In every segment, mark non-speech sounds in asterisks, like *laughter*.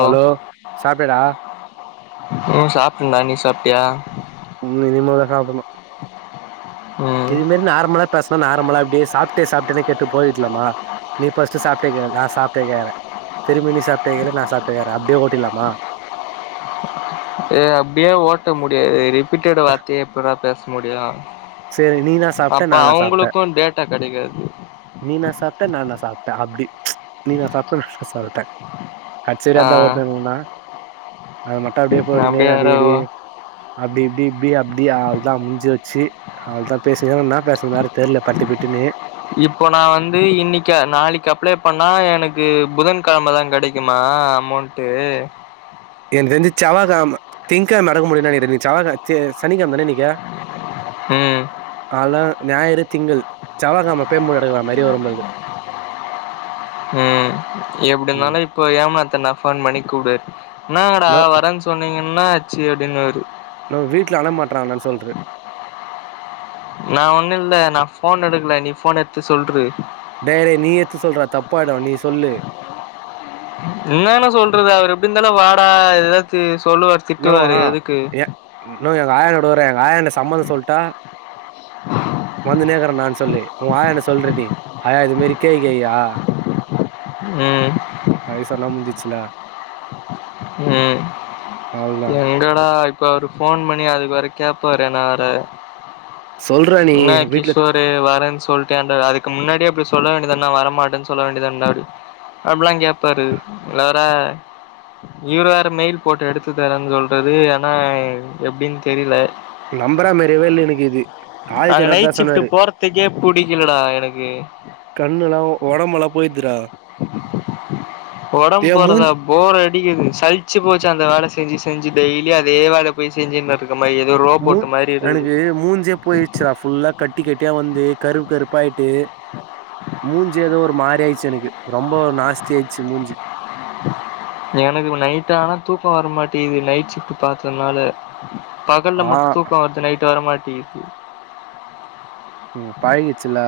Hello சாப்டியாடா ம் சாப்டேண்டா நீ சாப்டியா ம் இனிமே தா சாப்புட்ணு ம் இது மாரி நார்லா பேசலா நார்மலா அப்டியே சாப்பிட்டே சாப்பிட்டியானு கேட்டே போயிட்லாமா நீ ஃபர்ஸ்டு சாப்டியா கேளு நா சாப்டியா கேக்குறே திரும்பி நீ சாப்டியா கேளு நா சாப்டியா கேக்கற அப்டியே ஓட்டீடலாமா ஏ அப்டியே ஓட்ட முடியாது ரிப்பீட்டட் வார்த்தையே எப்பற்ற பேச முடியு சேரி நீ என்னா சாப்ட்ட அப்ப நா என்னா சாப்ட்டே அவுங்களுக்கு டேட்டா கெடைக்காது நீ நா சாப்ட்ட நானா சாப்ட்ட அப்டி நீ நா சாப்ட்ட நானா சாப்ட்ட கட்சி வரியு ஆ அதா ஓட்ண நனா அத மட்டு அப்டியே போட்டனே அப்படியே அடி வேற அடி அப்டி இப்டி இப்டி அப்டி அவ்ள்தா முஞ்சு வச்சு அவ்ள்தா பேசுங்கன்னா னா பேசனு வேற தெர்ல பட்டுபட்டுன்னு இப்போ நா வந்து இன்னக்கி நாளக்கி அப்ளே பண்ணா எனக்கு புதன் கெழமை தா கெடைக்குமா அமௌண் ட்டு எனக்கு தெரிஞ்சு செவ்வா கெழம திங்கெழம எறக்க முடியுன் நெனக்கிற இன்னக்கி செவ்வா க சே சனி கெழமதான இன்னக்கி ம் அலா ஞாயறு திங்கள் சவ்வா கெழமா பேமெண் எடுக்லா மாரி வரும் போலக்கு ம் எப்டி ம் இருந்தாலு இப்போ ஏமாத்துன ஃபோன் பண்ணி கூப்டு என்னாங்கடா நோ வரன் சொன்னீ என்னாச்சு அப்டின்னுவாரு நம்ம வீட்ல அழ மாற்றான்ன சொல்ரு நா ஒண்ணு இல்ல நா ஃபோன் எடுக்ல நீ ஃபோன் எடுத்து சொல்ரு டேய் டேய் நீ எத்து சொல்றா தப்பாய்டு நீ சொல்லு என்னானு சொல்றது அவரு எப்டி இருந்தாலு வாடா எதா து சொல்லுவா இன்னவா எ இன்னு எங்க ஆயாவோட வற எங்க ஆயா என்ன சம்மதொ சொல்ட்டா வந்துன்னேக்குறன்டா சொல்லு ஊ ஆயாட்ட சொல்ரு நீ ஆயா இது மேரி கேக் ஐயா ம் அயி சொன்னா முஞ்சுச்சுல ம் அவ்ள்த எங்கடா இப்ப அவரு ஃபோன் பண்ணி அதுக்கு வேற கேப்பாரு நா வேற சொல்றா நீ என்னா வீட்ல கிஷோரு வரன் சொல் ட்டன்டு அதுக்கு முன்னாடியே போய் சொல்ல வேண்டியது தான வரமாட்டன் சொல்ல வேண்டியதானா அப்புட்ல்லா கேப் பாரு இல வேற இவ்ரு வேற மெயில் போட்டு எடுத்து தரேன் சொல் றாரு ஆனா எப்டின் தெரில நம்பரா மாரியவே இல்ல எனக்கு இது அங்க ஆதித்யநாத் தா நைட் ஷிஃப்ட்டு சொன்னாரு போறத்துக்கே புடிக்கெலடா எனக்கு கண்ணுலா ஒடம்பலா போய்ர்துரா ஒடம் போறதா மூஞ் போர் அடிக்கிது சழ்ச்சு போச்சு அந்த வேல செஞ்சு செஞ்சு டெய்லியு அதே வேல பொய் செஞ்சுனு இருக்க மாருக்குது ரோபோட்டு மாரி இருக்குது ஏ மூஞ்சே போய் ச்சிரா ஃபுல்லா கட்டி கட்டியா வந்து கருப்பு கருப்பாய்ட்டு மூஞ்சு ஏதோ ஒரு மாரி ஆய்ச்சு எனக்கு ரொம்ப நாஸ்த்தி ஆய்ச்சு மூஞ்சு எனக்கு இப்ப நைட்டானா தூக்கொ வரமாட்டியிது நைட் ஷிஃப்ட் பாத்ததுனால ஆ பகல்ல மட்டு தூக்கொ வருது நைட்டு வர மாட்டியிது ம் பழகியிச்சுலா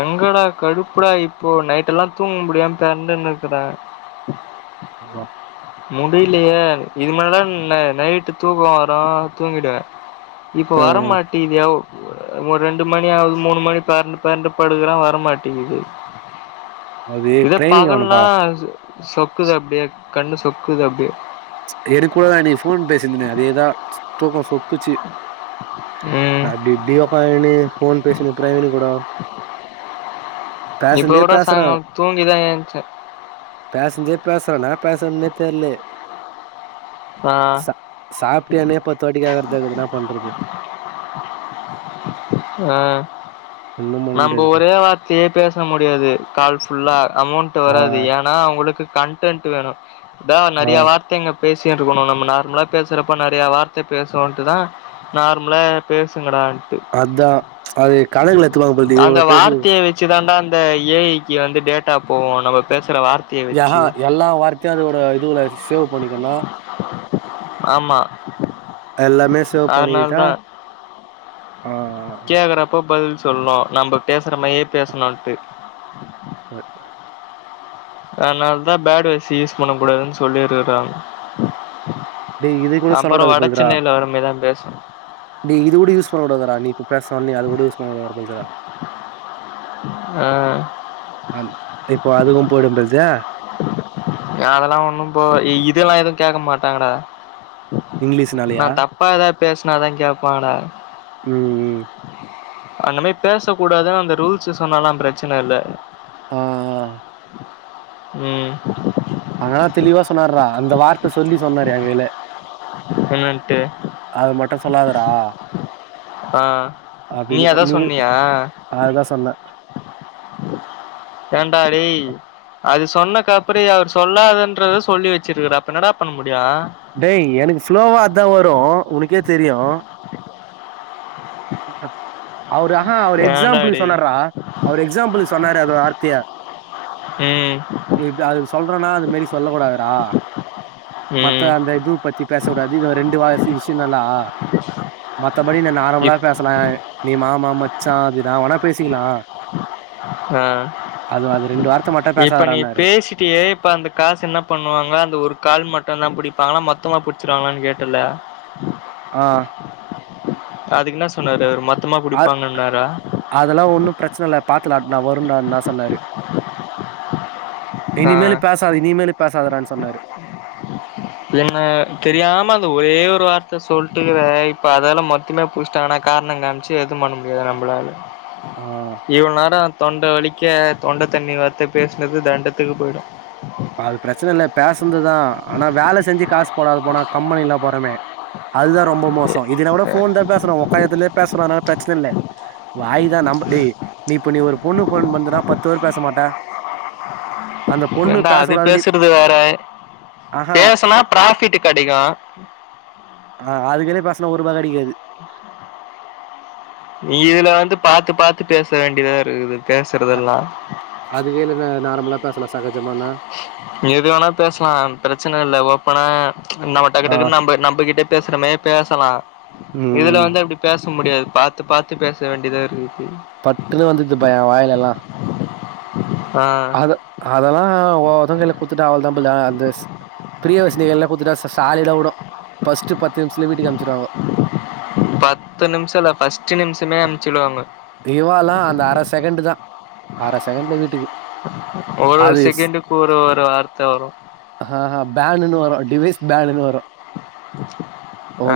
எங்கடா கடுப்புடா இப்போ நைட்டெல்லா தூங்க முடியாம பெரண்டுன்னுருக்குற உங்க முடிய்லயே இது மேலதா ந நைட்டு தூக்கொ வரு தூங்கிடுவ இப்ப ம். வரமாட்டேயிதுயோவ் ஒர் ரெண்டு மணி ஆவ்து மூணு மணி பெரண்டு பெரண்டு படுக்குற வரமாட்டிகிது அது இதே ட்ரைனிங் பகல்னா ஆவணும்பா ச சொக்குது அப்டியே கண்ணு சொக்குது அப்டியே எனக்கூடதா நீ ஃபோன் பேசிர்ந்தனே அதேதா தூக்கொ சொக் ம் அப்டி இப்டி ஒக்காந்துக்குனு ஃபோன் பேசினு ப்ரவீனு கூடோ இப்ப கூட பேசுறா சாய்ங்கம் தூங்கிதா ஏச்சே பேசுஞ்ச பேசரனா பேசலயான்னே தெர்லயே ஆ ச சாப்பிட்டாயனே பத்துவாட்டி கேக்குரது அதுக்கு என்னா பண்றது ஆ ஒன்னும் பண்ண நம்ப முடியாதுப்பா ஒரே வார்த் த்தையே பேச முடியாது கால் ஃபுல்லா அமௌண்ட் ஆ வராது ஏன் நா அவங்ளுக்கு கண்டன்ட் வேணும் இதா ஆ நெறைய வார்த்தைங்க பேசி ச்சை எடுக்கணு நம்ம நார்மலா பேசுறப்ப நெறைய வார்த்த பேசுவோன்ட்டு தா நார்மலா ஏதா பேசுங்கடா அதா அது கலேலக எடுத்துவாங்க போலது இவள பேசி ச்சு தாண்டா அந்த ஏ ஐ க்கு வந்து டேட்டா போவோம் நம்ம பேசுற வார்த் யாஹா எல்லா வார்த்தையு அதோட இதுல சேவ் பண்ணிக்குன்னா ஆமா எல்லாமே சேவ் பண்ணிகுட்டா கேக்குறப்போ பதில் சொல்லு நம்ப பேசுற மாரியே பேசணுட்டு ஹ அதுனாலதா பேட் வேட்ஸ் யூஸ் பண்ண கூடாதுன்னு சொல்லிருக்குறாங்க டேய் இது கூட அப்புறம் சொல்லக்கூடாது வட சென்னையில வரமேரிதான் பேசும் நீ இதுட யூஸ்பண்ண கூடாதடா நீ இப்ப பேசரோம்ல்லையா அதுகூட யூஸ் பண்ணடாதுபோலயா ஹம் அம் இப்போ அதுக்கு போயிடம்பல்தே யா அதெல்லா ஒண்ணு போ இதெல்லா எதுவு கேட்க மாட்டாங்கடா இங்கிலீஷ்னாலையா அப்பா ஏதாவது பேசுனாதா கேப்பாங்கடா உம் உம் அந்த மாரி பேச கூடாதுன்னு அந்த ரூல்ஸ் சொன்னாலா ப்ரச்சன இல்ல ஆ ஹா உம் அதனா தெளிவா சொன்னார்ரா அந்த வார்த்த சொல்லி சொன்னாரு ஏங்கைல என்னன்ட்டு அது மட்டு சொல்லாதடா ஆ நீ அப்டின்னு அதா ஓன்னுமே சொன்னியா ஆதுதா சொன்னே ஏண்டா டேய் அது சொன்னக்கு அப்புறோயு அவர் சொல்லாதன்றத சொல்லி வச்சிருக்கற அப்ப என்ன டா பண்ணமுடியு டேய் எனக்கு ஸ்ளோவா அதா வரு உனக்கே தெரியு அவரு ஆனா அவர் ஏன்டா எக்ஸாம்பிளுக்கு டேய் சொன்னாருடா அவரு எக்ஸாம்பிளுக்கு சொன்னாரு அது வார்த்தைய ம் நீ இப்ப அதுக்கு சொல்றேன்னா அது மாரி சொல்ல கூடாதுடா மத்த ம் அந்த இதுவு பத் பத்தி பேசக்கூடாது இது ரெண்டு வயசு விஷயம் தாண்டா மத்தபடி இது இப் நார்மலாக பேசலேன் நீ மாமா மச்சான் அது என்னா வேனா பேசிக்கலா ஆ அதுவு அது ரெண்டு வார்த்த மட்டு இப்ப நீ பேசாதறனாரு பேசிட்டியே இப்ப அந்த காசு என்ன பண்ணுவாங்க அந்த ஒரு கால் மட்டும்தா புடிப்பாங்ளா மொத்தமா புடிச்சிருவாங்ளானு கேட்டல்ல *unintelligible* ஆ அதுக்குனா சொன்னாரு அவ்ரு மொத்தமா அது புடிப்பாங்கன்னாரா அதெல்லா ஒன்னு பிரச்சனை இ பாத்துலட நா வரும்டுன சொன்னாரு ஆ இனிமேல பேசாது இனிமேல பேசாாதடானு சொன்னாரு என்ன தெரியாம அந்த ஒரே ஒரு வார்த்த சொல்லிட்டுக்கிற இப்ப அதால மொத் ம்ம புஸிட்டாங்கனா காரண காமிச்சு எதுவு பண்ண முடியாது நம்பள ஆ இவ்ள நேரோ தொண்ட வலிக்க தொண்ட தண்ணி வத்த பேசுனது தண்டத்துக்கு போயிடு அது பிரச்சன இல்ல பேசுனதுதா ஆனா வேல செஞ்சு காசு போடாது போனா கம்பெனில போறமே அதுதா ரொம்ப மோசொ இதன கூட ஃபோன் தா பேசுறோ உக்காந்த எடத்துலயே பேசறோ அதனால பிரச்சன இல்ல வாய் தா நம்ப டேய் நீ இப்ப நீ ஒரு பொண்ணு ஃபோன் பண்துடா பத்து பேர் பேச மாட்ட அந்த பொண்ணு ஏன்டா அது பேசக்கூடாது நீ பேசுறது வேற ஆஹா பேசுனா பிராஃபிட் கெடைக்கு ஆ அதுக்கே பேசுனா ஒருபா கெடைக்காது நீ இதுல வந்து பாத்து பாத்து பேச வேண்டியதா இருக்குது பேசுறதெல்லா அது கேலனா நார்மலா பேசலா சகஜமா ன்னா எது வேனா பேசலா பிரச்சனை இல்ல ஓப்பனா நம்ம டக்கு ஆ டக்குனு நம்ப நம்ப கிட்ட பேசுறமே பேசலா ம் இதுல ம் வந்து அப்டி பேச முடியாது பாத்து பாத்து பேச வேண்டியதா இருக்குது பட்டுனு வந்துடுது பா எ வாயிலல்லா ஆ அதெல்லா ஓதுல குத்துட்டா அவளதாம்போல அந்த ஸ் பிரிய வசினியல்ல எல்லா குத்துட்டா சாலிட வுடு ஃபஸ்ட் பத்து நிமிஷத்துல வீட்டுக்கு அமிச்சுறுவாங்க பத்து நிமிஷ இல்ல ஃபஸ்ட் நிமிஷமே அம்ச்சுடுவாங்க இவாலா அந்த அர செகண்ட் தா அர செகண்ட் வீட்டுக்கு ஒரு ஒரு அது செகண்டுக்கு ஒரு ஒரு வார்த்த வரு அ ஆ பேனுனு வரு டிவைஸ் பேனுனு வரு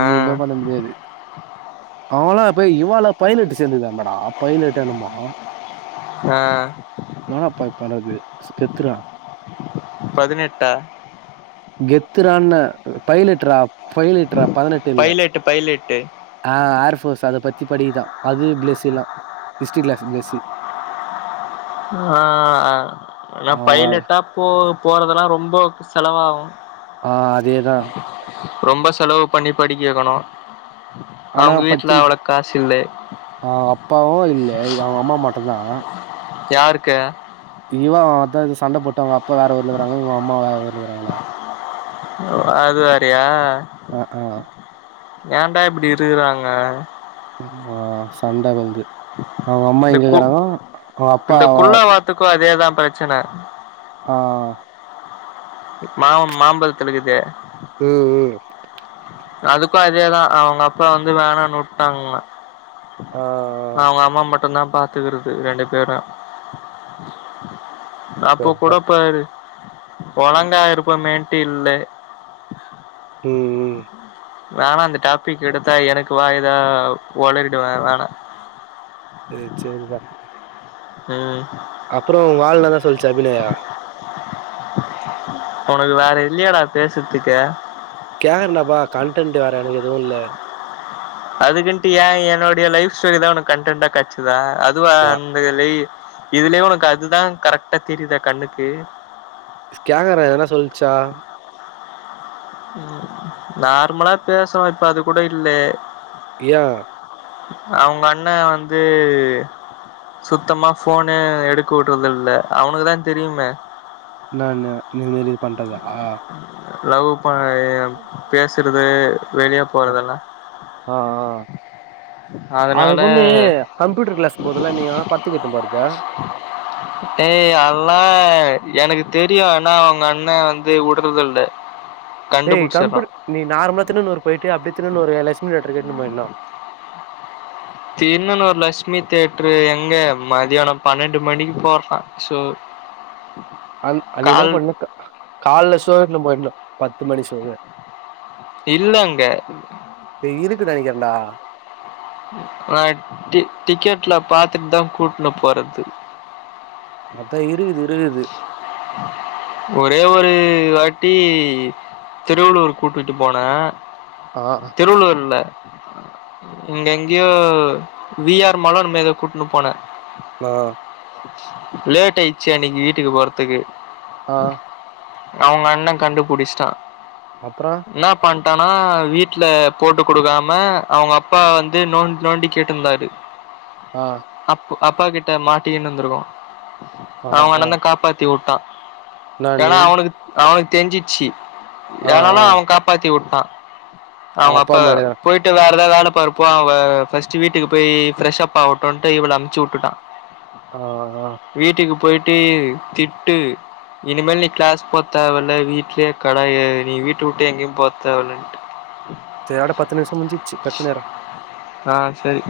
ஆ பண்ண முடியாது அவலாம் இப்ப இவால பைலட் சேந்துதானடா பைலட் என்னமோ ஆ நானா பை பணது ஸ்கெத்துறா பதினெட்டா கெத்துறான்ன பைலட்ரா ஃபைலிட்ரா பதினெட்டு இல்ல பைலட்டு பைலட்டு அ ஆர்ஃபோர்ஸ் அத பத்தி படிதா அது பிளெஸ் எல்லா ஹிஸ்ட்ரி கிளாஸ் பிளஸ்ஸு ஆ என்ன அவன் பைலட்டாப்போ போறதெலா ரொம்ப செலவாவு ஆ அதேதா ரொம்ப செலவு பண்ணி படிக்க வைக்கணு அவங்க வீட்ல அவ்ளோ காசு இல்லே அ அப்பாவு இல்ல அவங்க அம்மா மட்டுந்தா யாருக்கு இவ அத இது சண்ட போட்டு அவ அப்ப வேற ஊர்ல இருக்கறாங்க இவங்க அம்மா வேற ஊர்ல இருக்கறாங்க அது வேறயா அ ஆ ஏன்டா இப்டி இருக்கறாங்க ஆ சண்ட வந்து அவங்க அம்மா இந்த எங்கக்கறாங்க அவங்க அப்பா த்துக்கு அதேதா பிரச்சனை ஆ மா மாம்பழத்துலக்குது ம் ம் அதுக்கு அதேதா அவங்க அப்பா வந்து வேணானு வுட்டாங்க ஆ அவங்க அம்மா மட்டுந்தாபா கத்துக்கிறது ரெண்டு பேரும் அப்போ சரிதா கூடப்பாரு ஒழங்கா இருப்ப மேட்டு இல்ல ம் ம் வேணா அந்த டாபிக் எடுத்தா எனக்கு வாய்தா ஒளரிடுவேன் வேணா இது சேரிதா ம் அப்பறம் உங்க ஆளு என்னா தான் சொல்லிச்சி அபிநயா உனக்கு வேற இல்லையாடா பேசுறதுக்கே கேக்குனாபா கண்டென்ட் வேற எனக்கு எதுவும் இல்ல அதுக்குன்ட்டு ஏ என்னோடைய லைஃப்ஸ்டோரி தான் உனக்கு கண்டெண்டா கெடச்சிதா அதுவும் ஆ துலே இதுலயே உனக்கு அதுதான் கரெக்டா தெரியுதா கண்ணுக்கு கேக்குறேன் என்னா சொல்லிச்சா ம் நார்மளா பேஸ்னோ இப்ப அது கூட இல்லே ஏ அவுங்க அண்ணே வந்து சுத்தமா போனே எடுக்க விடுறது இல்ல அவனுக்குதான் தெரியுமே என்னனு இந்த மாரி இது பண்றதா லவ் ப எ பேசுறது வெளியே போறதெல்லாம் ஆஆ அந்த அதனால பெண்ணே கம்ப்யூட்டர் கிளாஸ் போதுல நீ வேனா படத்துக்கு இட்டுனு போறதே ஏய் அதல்லாம் எனக்கு தெரியும் ஆனா அவுங்க அண்ண வந்து வுடுறது இல்ல ஏய் கம்யூட் கண்டுபுடிச்சிடுறான் நீ நார்மலா தின்னனுர் போய்ட்டு அப்டி தின்னனூர் லட்சுமி தேட்டர் இட்டுனு போய்னும் தின்னனுனூர் லட்மி தேட்டர் எங்க மதியானம் பன்னெண்டு மணிக்கு போடுறான் சோ அ அ நீ என்ன கால் பண்ணணும் கால்ல சோ இட்னு போயிடணும் பத்து மணி சோவே இல்லங்க டேய் இருக்கு நெனைக்கிறேண்டா ஆ டிக்கெட்ல பாத்துட்டு தான் கூட்ன்னு போறது அதான் இருக்குது இருக்குது ஒரே ஒரு வாட்டி திருவள்ளூர் கூட்டிட்டு போன ஆ திருவள்ளூர்ல இங்க எங்கயோ வி ஆர் மாலோ ஏதோ கூட்ன்னு போன ஆ லேட் ஆயிடுச்சி அன்னிக்கி வீட்டுக்கு போறதுக்கு ஆ அவுங்க அண்ண கண்டுபுடிச்சிட்டா அப்பறோ என்ன பண்ட்டானா வீட்ல போட்டு குடுக்காம அவுங்க அப்பா வந்து நோன் நோண்டி கேட்டுருந்தாரு அ அப் அப்பா கிட்ட மாட்டினு இருந்திருக்கோ ஆ அவங்க ஆ அண்ண தான் காப்பாத்தி வுட்டான் ஏன்னா என்னான்னு அவனுக்கு அவனுக்கு தெரிஞ்சிச்சி ஆ ஏனன்னா ஆ அவன் காப்பாத்தி விட்டான் அவ அவுங்க அப்பா மாரிதா போயிட் டு வேற எதாவ் வேல பாரு போ அவ ஃபஸ்ட் வீட்டுக்கு போய் ஃப்ரஷ் அப் ஆகட்டும்னு இவள அம்ச்சி விட்டுட்டான் ஆ ஆ வீட்டுக்கு போய்ட்டு திட்டு இனிமேல் நீ கிளாஸ் போ தேவல வீட்லே கெட நீ வீட்டு விட்டு எங்கேயு போத்தேவல்ல இதோட பத்து நிமிஷம் முஞ்சுச்சு கட் பண்ணிடுறே ஆ செரி